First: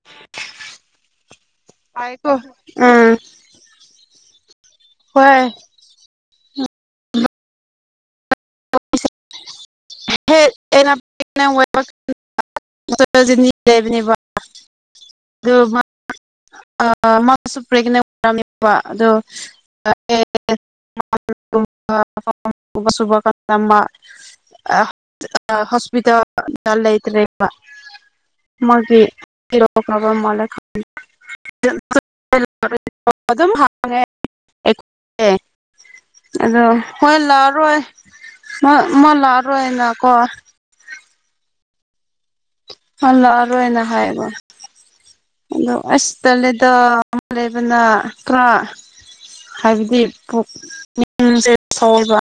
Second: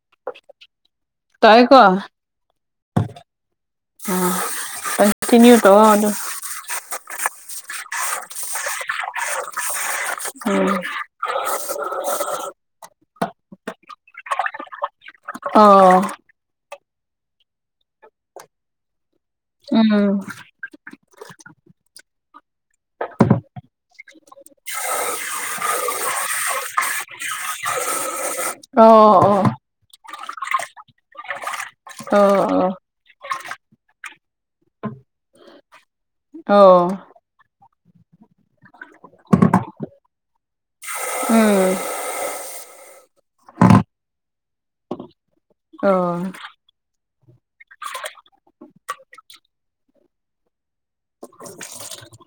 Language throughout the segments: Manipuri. [inaudible] ꯇꯥꯏꯀꯣ ꯉꯥꯏꯈꯣ ꯑ ꯑ ꯀꯟꯇꯤꯅ꯭ꯌꯨ ꯇꯧꯑꯣ ꯑꯗꯣ [inaudible] ꯍꯦ ꯎꯝ ꯑꯩꯅ [unintelligible] ꯂꯩꯕꯅꯦꯕ ꯑ ꯑꯥ ꯃꯥꯁꯨ ꯄ꯭ꯔꯦꯒꯅꯦꯟ ꯑꯣꯏꯔꯝꯅꯤꯕ ꯑꯗꯣ ꯎꯝ [unintelligible] ꯊꯕꯛ ꯁꯨꯕ ꯀꯥꯟꯗ ꯃꯥ ꯑꯥ ꯍꯣꯁꯄꯤꯇꯥꯜ ꯗ ꯂꯩꯇ꯭ꯔꯦꯕ ꯑꯣ ꯃꯒꯤ ꯀꯦꯔꯣ ꯀꯥꯕ ꯃꯥꯜꯂꯦ [unintelligible] ꯑꯣ ꯑꯣ ꯑꯗꯣ ꯑꯣ ꯑꯣ ꯍꯣꯏ ꯂꯥꯛꯑꯔꯣꯏꯣꯏ ꯃꯥ ꯂꯥꯛꯑꯔꯣꯏꯅꯀꯣ ꯎꯝ ꯍꯜꯂꯛꯑꯔꯣꯏꯅ ꯍꯥꯏꯕ ꯑꯗꯣ ꯑꯣ ꯑꯁ ꯎꯝ ꯇꯜꯂꯦꯗ ꯑꯃ ꯂꯩꯕꯅ ꯈꯔ ꯍꯥꯏꯕꯗꯤ ꯄꯨꯛꯅꯤꯡꯁꯦ ꯁꯣꯏꯕ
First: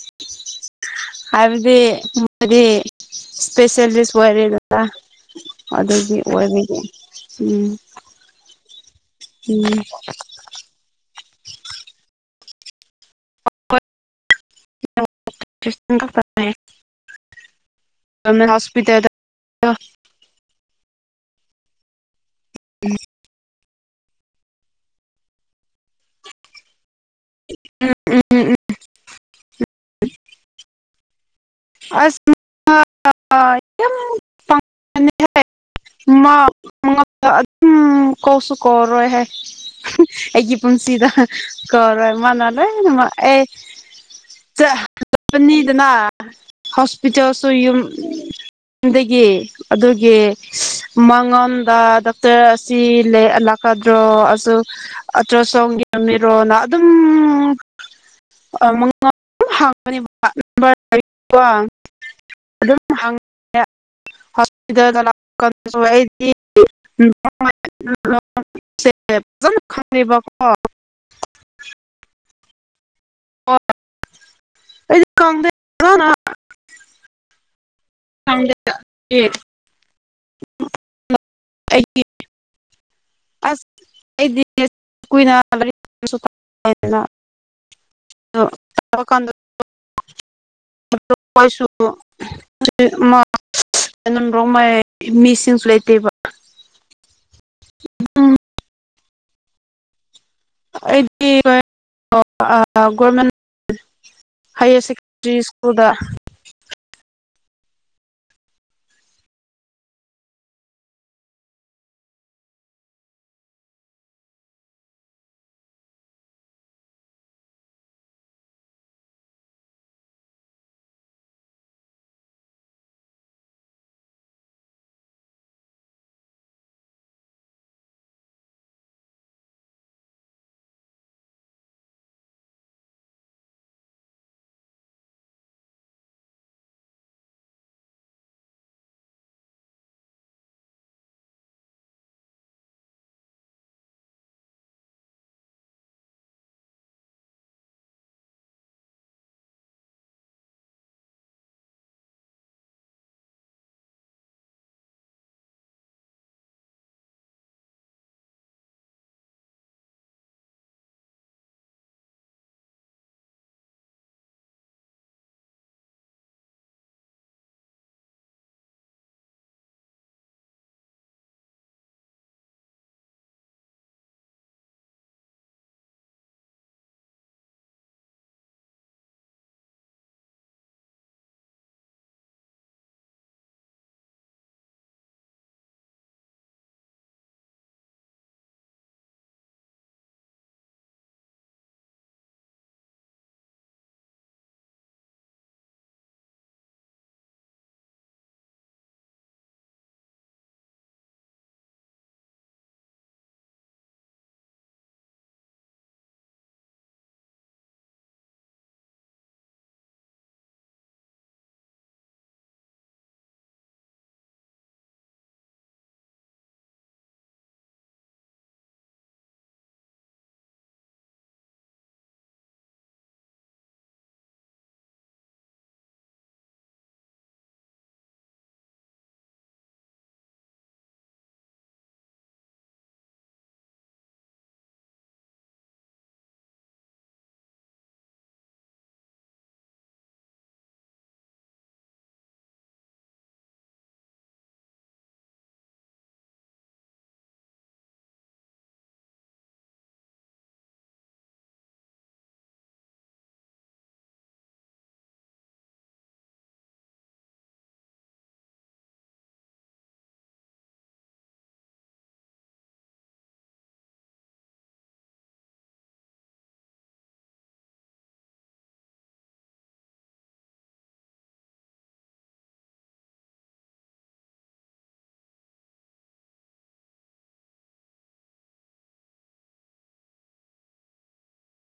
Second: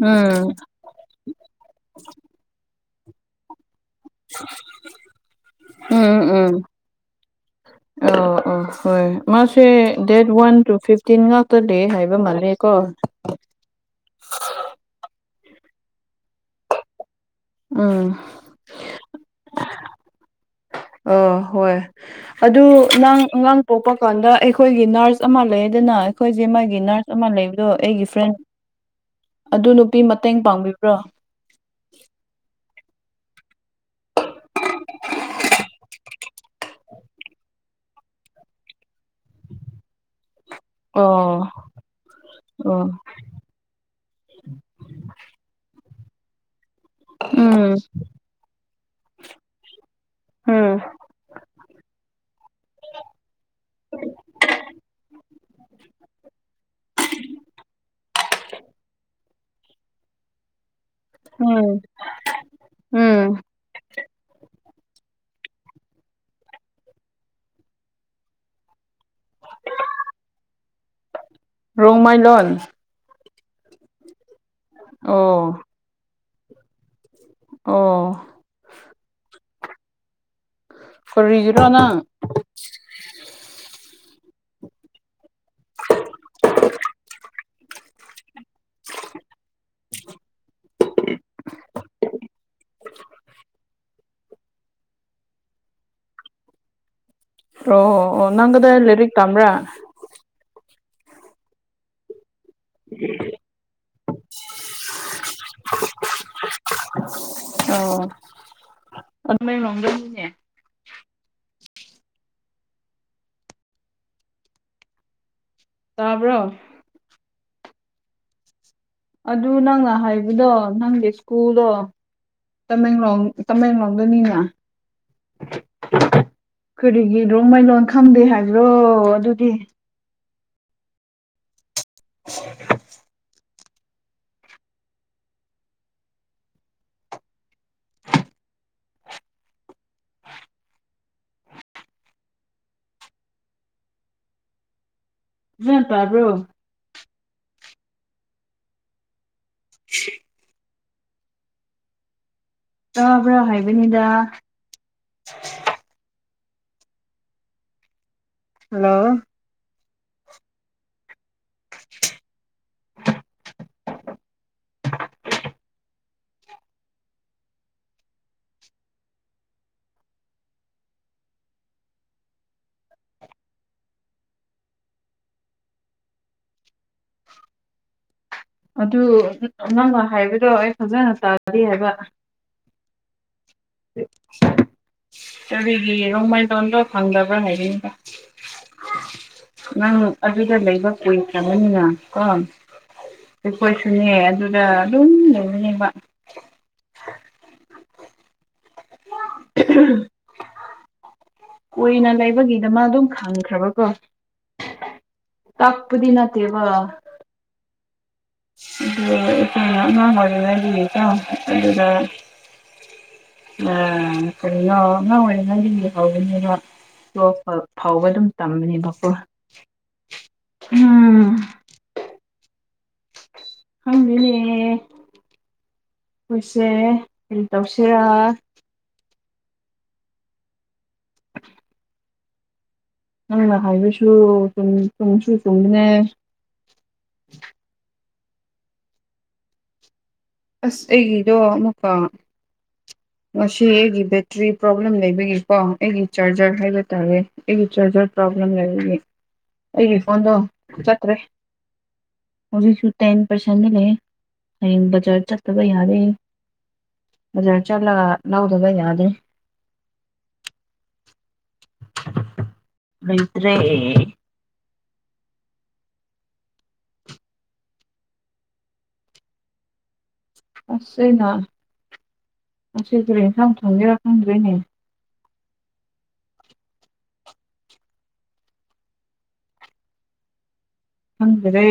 ꯎꯝ ꯍꯥꯏꯕꯗꯤ ꯃꯗꯤ ꯁ꯭ꯄꯦꯁꯦꯂꯤꯁ ꯑꯣꯏꯔꯦꯗꯅ ꯑꯗꯨꯗꯤ ꯑꯣꯏꯕꯤꯗꯤ ꯎꯝ ꯑ ꯑꯣ ꯍꯣꯏ ꯃꯥꯁꯦ ꯗꯦꯠ ꯋꯥꯟ ꯇꯨ ꯐꯤꯐꯇꯤꯟ ꯉꯥꯛꯇ ꯂꯩ ꯍꯥꯏꯕ ꯃꯥꯜꯂꯦꯀꯣ [unintelligible] ꯎꯝ ꯍꯣꯁꯄꯤꯇꯜꯗ ꯑꯥ ꯍꯣꯏ ꯑꯗꯨ ꯅꯪ ꯑꯉꯪꯡ ꯄꯣꯛꯄ ꯀꯥꯟꯗ ꯑꯩꯈꯣꯏꯒꯤ ꯅꯔꯁ ꯑꯃ ꯂꯩꯌꯦꯗꯅꯥ ꯑꯩꯈꯣꯏꯒꯤ ꯃꯥꯒꯤ ꯅꯔꯁ ꯑꯃ ꯂꯩꯕꯗꯣ ꯑꯩꯒꯤ ꯐ꯭ꯔꯦꯟ ꯑꯗꯨ ꯅꯨꯄꯤ ꯃꯇꯦꯡ ꯄꯥꯡꯕꯤꯕ꯭ꯔꯣ ꯑꯁ ꯑꯥ ꯌꯝ ꯄꯥꯡ [inaudible] ꯃꯥ ꯃꯉꯛꯇ ꯑꯗꯨꯝ ꯀꯧꯁꯨ ꯀꯧꯔꯣꯏ ꯍꯥꯏ ꯍ ꯑꯩꯒꯤ ꯄꯨꯟꯁꯤꯗ ꯑꯣ ꯀꯧꯔꯣꯏ ꯃꯥꯅ ꯑꯣ ꯂꯣꯏꯅꯃꯛ ꯑꯦ ꯆꯥ ꯇꯣꯛꯀꯅꯤꯗ ꯍꯣꯁꯄꯤꯇꯜꯁ ꯎꯝ ꯗꯒꯤ ꯑꯗꯨꯒꯤ ꯎꯝ ꯃꯥꯉꯣꯟꯗ ꯗꯥꯛꯇꯔ ꯑꯁꯤ ꯂꯩ ꯑꯂꯥꯛꯀꯗ꯭ꯔꯣ ꯑꯁꯨ ꯑꯜꯇ꯭ꯔꯥ ꯁꯥꯎꯟꯒꯤ [unintelligible] ꯃꯤꯔꯣꯅ ꯑꯗꯨꯝ ꯎꯝ [inaudible] ꯑꯗꯨꯝ ꯍꯪ ꯎꯝ [inaudible] [inaudible] ꯐꯖꯅ ꯈꯪꯉꯦꯕꯀꯣ ꯔꯣꯡꯃꯩ ꯂꯣꯟ ꯑꯩꯗꯤ [inaudible] ꯑꯣ ꯑꯣ [inaudible] ꯐꯣꯔꯤꯒꯤꯔꯣ ꯅꯪ ꯑꯩꯒꯤ ꯑꯁ ꯑꯩꯗꯤ [inaudible] [inaudible] [inaudible] [unintelligible] [inaudible] [unintelligible] [unintelligible] ꯔꯣꯡꯃꯩ ꯃꯤꯁꯤꯡꯁꯨ ꯂꯩꯇꯦꯕ ꯑꯣ ꯑꯣ ꯑꯣ ꯅꯪ ꯀꯗꯥꯏ ꯂꯥꯏꯔꯤꯛ ꯇꯝꯕ꯭ꯔꯥ? ꯑꯩꯗꯤ [unintelligible] [unintelligible] ꯒꯣꯔꯃꯦꯟ ꯍꯥꯏꯌꯔ ꯁꯦꯀꯦꯟꯗꯔꯤ ꯁ꯭ꯀꯨꯜꯗ ꯑꯣ [inaudible] [unintelligible] ꯇꯥꯕ꯭ꯔꯣ ꯑꯗꯨ ꯅꯪꯅ ꯍꯥꯏꯕꯗꯣ ꯅꯪꯒꯤ ꯁ꯭ꯀꯨꯜꯗꯣ ꯇꯃꯦꯡꯂꯣꯡ ꯇꯃꯦꯡꯂꯣꯡꯗꯅꯤꯅ ꯀꯔꯤꯒꯤ ꯔꯣꯡꯃꯩ ꯂꯣꯟ ꯈꯪꯗꯦ ꯍꯥꯏꯕ꯭ꯔꯣ ꯑꯗꯨꯗꯤ [inaudible] ꯒ꯭ꯌꯥꯟ ꯇꯥꯕ꯭ꯔꯣ? ꯁꯤ ꯇꯥꯕ꯭ꯔ ꯍꯥꯏꯕꯅꯤꯗ ꯍꯜꯂꯣ ꯑꯗꯨ ꯅꯪꯅ ꯍꯥꯏꯕꯗꯣ ꯑꯩ ꯐꯖꯅ ꯇꯥꯗꯦ ꯍꯥꯏꯕ [inaudible] ꯀꯔꯤꯒꯤ ꯔꯣꯡꯃꯩ ꯂꯣꯟꯗꯣ ꯈꯪꯗꯕ꯭ꯔ ꯍꯥꯏꯕꯤꯕ ꯅꯪ ꯑꯗꯨꯗ ꯂꯩꯕ ꯀꯨꯏꯈ꯭ꯔꯕꯅꯤꯅ ꯀꯣ ꯑꯩꯈꯣꯏꯁꯨꯅꯦ ꯑꯗꯨꯗ ꯑꯗꯨꯝ ꯂꯩꯕꯅꯦꯕ [inaudible] ꯀꯨꯏꯅ ꯂꯩꯕꯒꯤꯗꯃꯛ ꯑꯗꯨꯝ ꯈꯪꯈ꯭ꯔꯕꯀꯣ ꯇꯥꯛꯄꯗꯤ ꯅꯠꯇꯦꯕ ꯑꯗꯨ [unintelligible] ꯑꯉꯥꯡ ꯑꯣꯏꯔꯤꯉꯗꯒꯤ [unintelligible] ꯑ ꯀꯔꯤꯅꯣ [unintelligible] ꯇ꯭ꯌꯨꯦꯜ ꯐꯥꯎꯕ ꯑꯗꯨꯝ ꯇꯝꯕꯅꯦꯕꯀꯣ ꯎꯝ ꯈꯪꯗꯦꯅꯦ ꯈꯣꯏꯁꯦ ꯀ꯭ꯔꯤ ꯇꯧꯁꯤꯔ ꯅꯪꯅ ꯍꯥꯏꯕꯁꯨꯨ ꯆꯨꯝ ꯆꯨꯝꯁꯨ ꯆꯨꯝꯕꯅꯦ ꯑꯁ ꯑꯩꯒꯤꯗꯣ ꯑꯃꯨꯛꯀ ꯉꯁꯤ ꯑꯩꯒꯤ ꯕꯦꯇ꯭ꯔꯤ ꯄ꯭ꯔꯣꯕ꯭ꯂꯦꯝ ꯂꯩꯕꯒꯤꯀꯣ ꯑꯩꯒꯤ ꯆꯥꯔꯖꯔ ꯍꯥꯏꯕ ꯇꯥꯔꯦ ꯑꯩꯒꯤ ꯆꯥꯔꯖꯔ ꯄ꯭ꯔꯣꯕ꯭ꯂꯦꯝ ꯂꯩꯕꯒꯤ ꯑꯩꯒꯤ ꯐꯣꯟꯗꯣ ꯆꯠꯇ꯭ꯔꯦ ꯍꯧꯖꯤꯛꯁꯨ ꯇꯦꯟ ꯄꯥꯔꯁꯦꯟꯗꯤ ꯂꯩꯌꯦ ꯍꯌꯦꯡ ꯕꯖꯥꯔ ꯆꯠꯇꯕ ꯌꯥꯗꯦ ꯕꯖꯥꯔ ꯆꯠꯂꯒ ꯂꯧꯗꯕ ꯌꯥꯗꯦ ꯂꯩꯇ꯭ꯔꯦ ꯑꯁ ꯑꯩꯅ ꯉꯁꯤ ꯀꯔꯤ ꯌꯦꯟꯁꯥꯡ ꯊꯣꯡꯒꯦꯔ ꯈꯪꯗ꯭ꯔꯦꯅꯦ ꯈꯪꯗ꯭ꯔꯦ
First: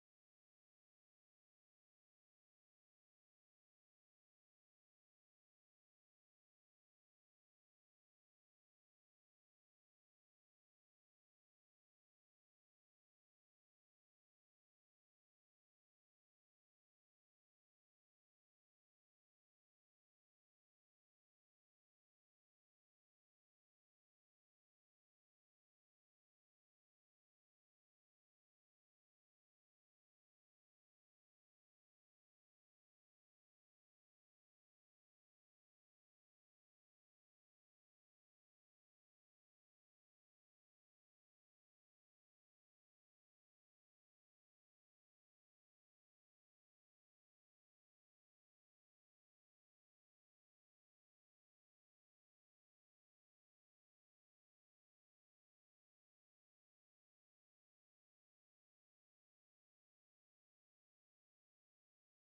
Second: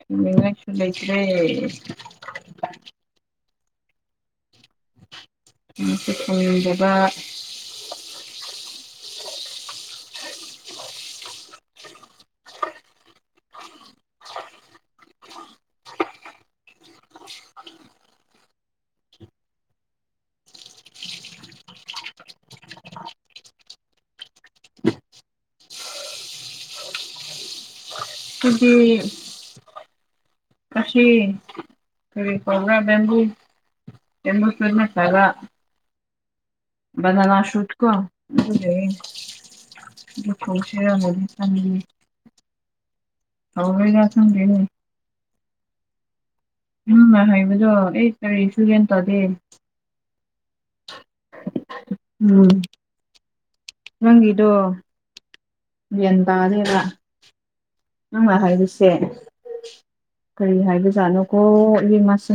ꯊꯣꯡꯅꯤꯉꯥꯏꯁꯨ ꯂꯩꯇ꯭ꯔꯦ [unintelligible] ꯗꯨꯒꯤ ꯉꯁꯤ ꯀ꯭ꯔꯤ ꯇꯧꯕ꯭ꯔꯥ [unintelligible] ꯕꯅꯥꯅꯥ ꯁꯨꯠꯀꯣ ꯑꯗꯨ ꯂꯩꯌꯦ ꯑꯗꯨ ꯊꯣꯡꯁꯤꯔꯅꯗꯤ ꯈꯟꯕꯅꯤ ꯍꯥꯎꯔꯣꯏꯔ ꯈꯪꯗꯦꯅꯦ ꯅꯪꯅ ꯍꯥꯏꯕꯗꯣ ꯑꯩ ꯀꯔꯤꯁꯨꯨ ꯒ꯭ꯌꯥꯟ ꯇꯥꯗꯦ ꯎꯝ ꯅꯪꯒꯤꯗꯣ ꯒ꯭ꯌꯥꯟ ꯇꯥꯗ꯭ꯔꯦꯕ ꯅꯪꯅ ꯍꯥꯏꯕꯁꯦ ꯀꯔꯤ ꯍꯥꯏꯕꯖꯥꯠꯂ ꯀꯣ ꯏꯕꯦꯝꯃꯁꯦ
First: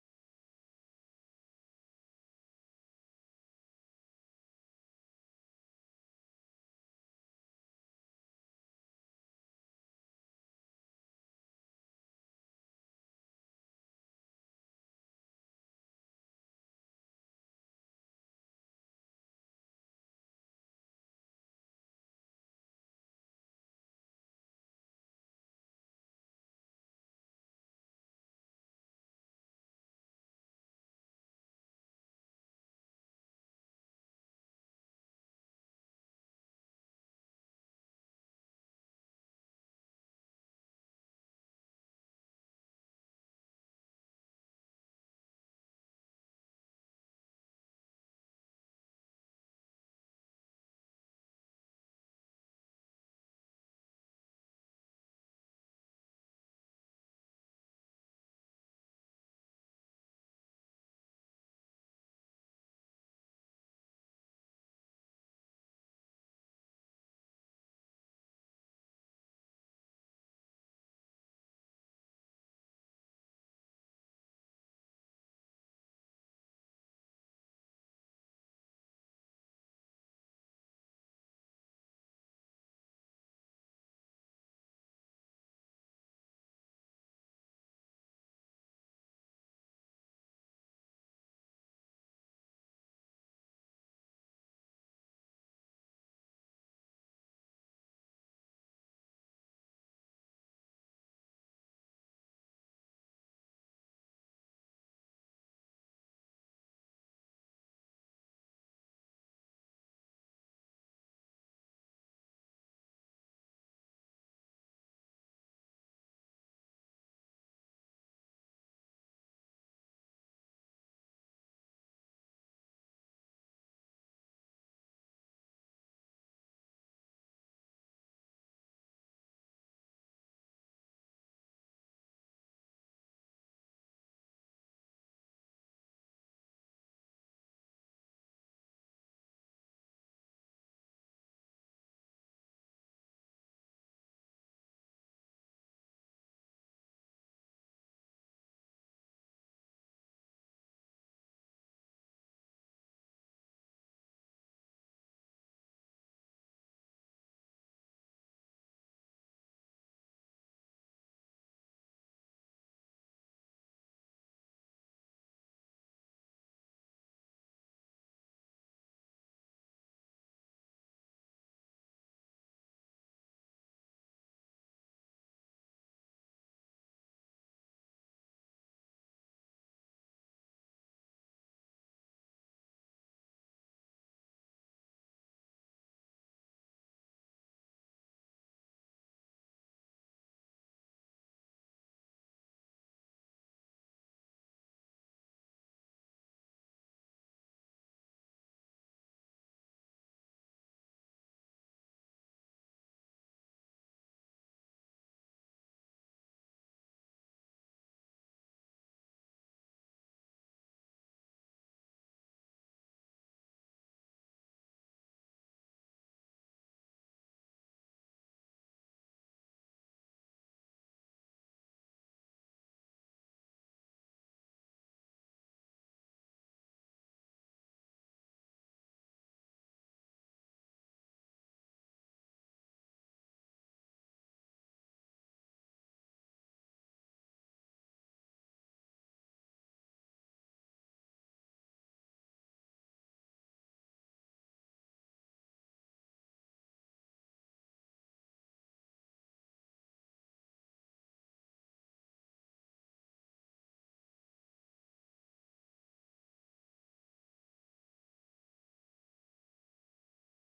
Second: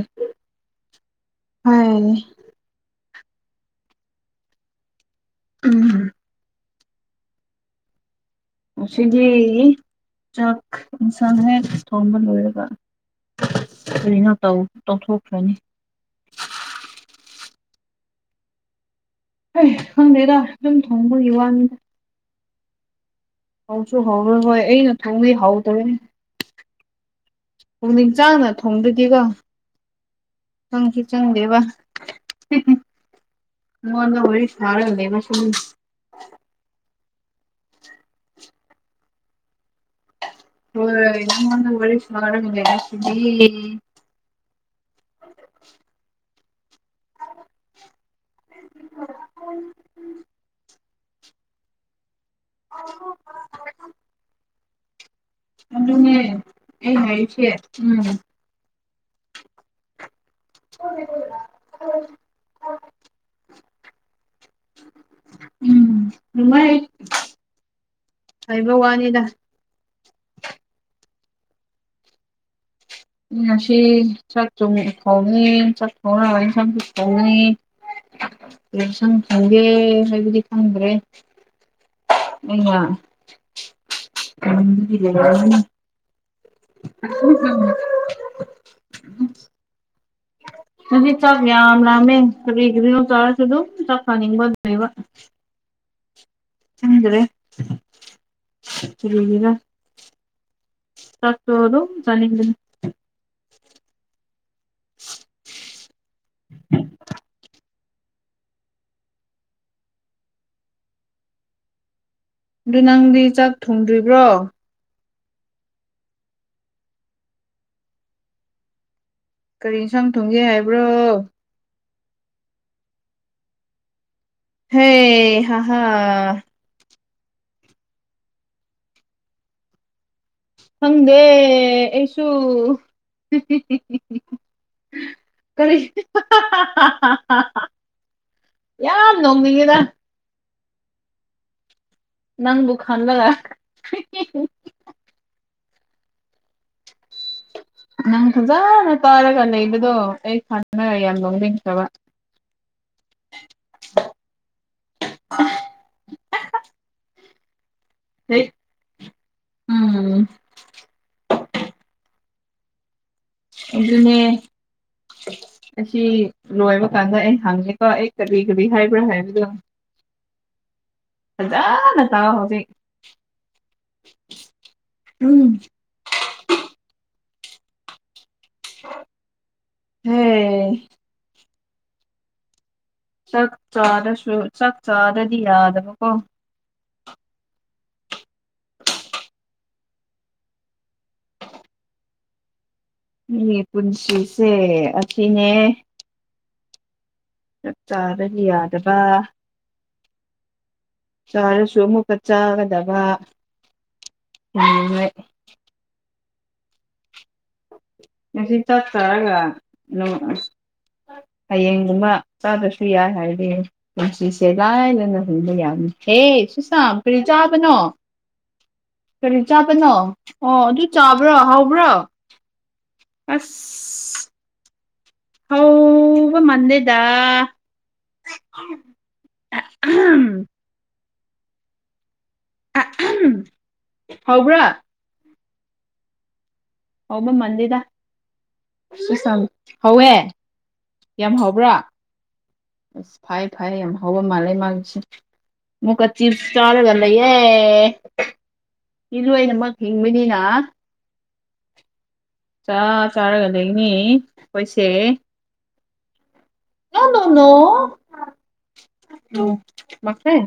ꯍꯣꯏ ꯎꯝ ꯉꯁꯤꯗꯤ ꯆꯥꯛ ꯏꯟꯁꯥꯡ ꯍꯦꯛ ꯊꯣꯡꯕ ꯂꯣꯏꯔꯒ ꯀꯔꯤꯅꯣ ꯇꯧ ꯇꯧꯊꯣꯛꯈ꯭ꯔꯅꯤ ꯍꯩ ꯈꯪꯗꯦꯗ ꯗꯨꯝ ꯊꯣꯡꯕꯒꯤ ꯋꯥꯅꯤ ꯍꯥꯎꯁꯨ ꯍꯥꯎꯔꯣꯏ ꯍꯣꯏ ꯑꯩꯅ ꯊꯣꯡꯉꯦ ꯍꯥꯎ ꯇꯕꯅꯦ ꯄꯨꯛꯅꯤꯡ ꯆꯡꯅ ꯊꯣꯡꯗꯒꯦꯀꯣ ꯆꯪꯁꯨ ꯆꯪꯗꯦꯕ ꯅꯪꯉꯣꯟꯗ ꯋꯔꯤ ꯁꯥꯥꯔ ꯂꯩꯕꯁꯨ ꯂꯣꯏꯔꯦ ꯅꯪꯉꯣꯟꯗ ꯋꯥꯔꯤ ꯁꯥꯟꯅꯥꯔꯒ ꯂꯩꯕꯁꯤꯗꯤ [unintelligible] [unintelligible] ꯑꯗꯨꯅꯦ ꯑꯩ ꯍꯥꯏꯔꯤꯕꯁꯦ ꯎꯝ [unintelligible] ꯎꯝ ꯑꯗꯨꯃꯥꯏ ꯍꯥꯏꯕ ꯋꯥꯅꯤꯗ ꯉꯁꯤ ꯆꯥꯛ [unintelligible] ꯆꯥꯛ ꯊꯣꯡꯔꯒ ꯏꯟꯁꯥꯡꯁꯨ ꯊꯣꯡꯉꯤ ꯀꯩ ꯏꯟꯁꯥꯡ ꯊꯣꯡꯒꯦ ꯍꯥꯏꯕꯗꯤ ꯈꯪꯗ꯭ꯔꯦ [unintelligible] [unintelligible] ꯉꯁꯤ ꯆꯥꯛ ꯌꯥꯝ ꯂꯥꯝꯃꯦ ꯀ꯭ꯔꯤ ꯀ꯭ꯔꯤꯅꯣ ꯆꯥꯔꯁꯨ ꯑꯗꯨꯝ ꯆꯥꯛ ꯆꯥꯅꯤꯡꯕ ꯂꯩꯕ ꯈꯪꯗ꯭ꯔꯦ ꯀꯔꯤꯒꯤꯔ ꯆꯥꯛ ꯇꯣ ꯑꯗꯨꯝ ꯆꯥꯅꯤꯡꯕꯅꯤ [unintelligible] ꯑꯗꯣ ꯅꯪꯗꯤ ꯆꯥꯛ ꯊꯣꯡꯗ꯭ꯔꯤꯕ꯭ꯔꯣ ꯀꯔꯤ ꯢꯟꯁꯥꯡ ꯊꯣꯡꯒꯦ ꯍꯥꯏꯕ꯭ꯔꯣ ꯍꯦ ꯍꯥ ꯍꯥ ꯈꯪꯗꯦ ꯑꯩꯁꯨ ꯍꯤꯍꯤꯍꯤꯍꯤ ꯀꯔꯤ ꯍꯤꯍꯥ ꯍꯥ ꯍꯥ ꯍꯥ ꯍꯥ ꯌꯥꯝ ꯅꯣꯛꯅꯤꯡꯉꯦꯗ ꯅꯪꯕꯨ ꯈꯟꯂꯒ ꯍꯤꯍꯤꯍꯤ ꯅꯪ ꯐꯖꯅ ꯇꯥꯔꯒ ꯂꯩꯕꯗꯣ ꯑꯩ [unintelligible] ꯌꯥꯝ ꯅꯣꯛꯅꯤꯡꯈ꯭ꯔꯕ [unintelligible] ꯍꯩ ꯎꯝ ꯑꯗꯨꯅꯦ ꯑꯁꯤ ꯂꯣꯏꯕ ꯀꯥꯟꯗ ꯑꯩ ꯍꯪꯒꯦꯀꯣ ꯑꯩ ꯀꯔꯤ ꯀꯔꯤ ꯍꯥꯏꯕ꯭ꯔꯥ ꯍꯥꯏꯕꯗꯨ ꯐꯖꯥꯅ ꯇꯥꯎ ꯍꯧꯖꯤꯛ ꯎꯝ ꯍꯦ ꯆꯥꯛ ꯆꯥꯔꯁꯨ ꯆꯥꯛ ꯆꯥꯗ꯭ꯔꯗꯤ ꯌꯥꯗꯕꯀꯣ ꯑꯩꯒꯤ ꯄꯨꯟꯁꯤꯁꯦ ꯑꯁꯤꯅꯦ ꯆꯥꯛ ꯆꯥꯗꯗꯤ ꯌꯥꯗꯕ ꯆꯥꯔꯁꯨ ꯑꯃꯨꯛꯀ ꯆꯥꯒꯗꯕ [unintelligible] ꯉꯁꯤ ꯆꯥꯛ ꯆꯔꯒ ꯅꯪ ꯑꯣ ꯍꯌꯦꯡꯒꯨꯝꯕ ꯆꯥꯗ꯭ꯔꯁꯨ ꯌꯥꯏ ꯍꯥꯏꯔꯗꯤ ꯄꯨꯟꯁꯤꯁꯦ ꯂꯥꯏꯅꯅ ꯍꯤꯡꯕ ꯌꯥꯕꯅꯤ ꯍꯦ ꯁꯨꯁꯥ ꯀ꯭ꯔꯤ ꯆꯥꯕꯅꯣ ꯀꯔꯤ ꯆꯥꯕꯅꯣ ꯑꯣ ꯑꯗꯨ ꯆꯥꯕ꯭ꯔꯣ ꯍꯥꯎꯕ꯭ꯔꯣ ꯑꯁ ꯍꯧꯕ ꯃꯥꯟꯂꯦꯗ [unintelligible] ꯑꯥ ꯑꯝ ꯍꯥꯎꯕ꯭ꯔꯥ ꯍꯥꯎꯕ ꯃꯥꯟꯗꯦꯗ [unintelligible] ꯍꯧꯋꯦ ꯌꯥꯝ ꯍꯥꯎꯕ꯭ꯔꯥ ꯑꯁ ꯐꯥꯏ ꯐꯥꯏ ꯌꯥꯝ ꯍꯥꯎꯕ ꯃꯥꯜꯂꯦ ꯃꯥꯒꯤꯁꯤ ꯃꯨꯛꯀ ꯆꯤꯞꯁ ꯆꯥꯔꯒ ꯂꯩꯌꯦ ꯏ ꯂꯣꯏꯅꯃꯛ ꯍꯤꯡꯕꯅꯤꯅ ꯆꯥ ꯆꯥꯔꯒ ꯂꯩꯅꯤ ꯑꯈꯣꯏꯁꯦ ꯅꯣ ꯅꯣ ꯅꯣ ꯃꯥꯢ ꯐ꯭ꯔꯦꯟ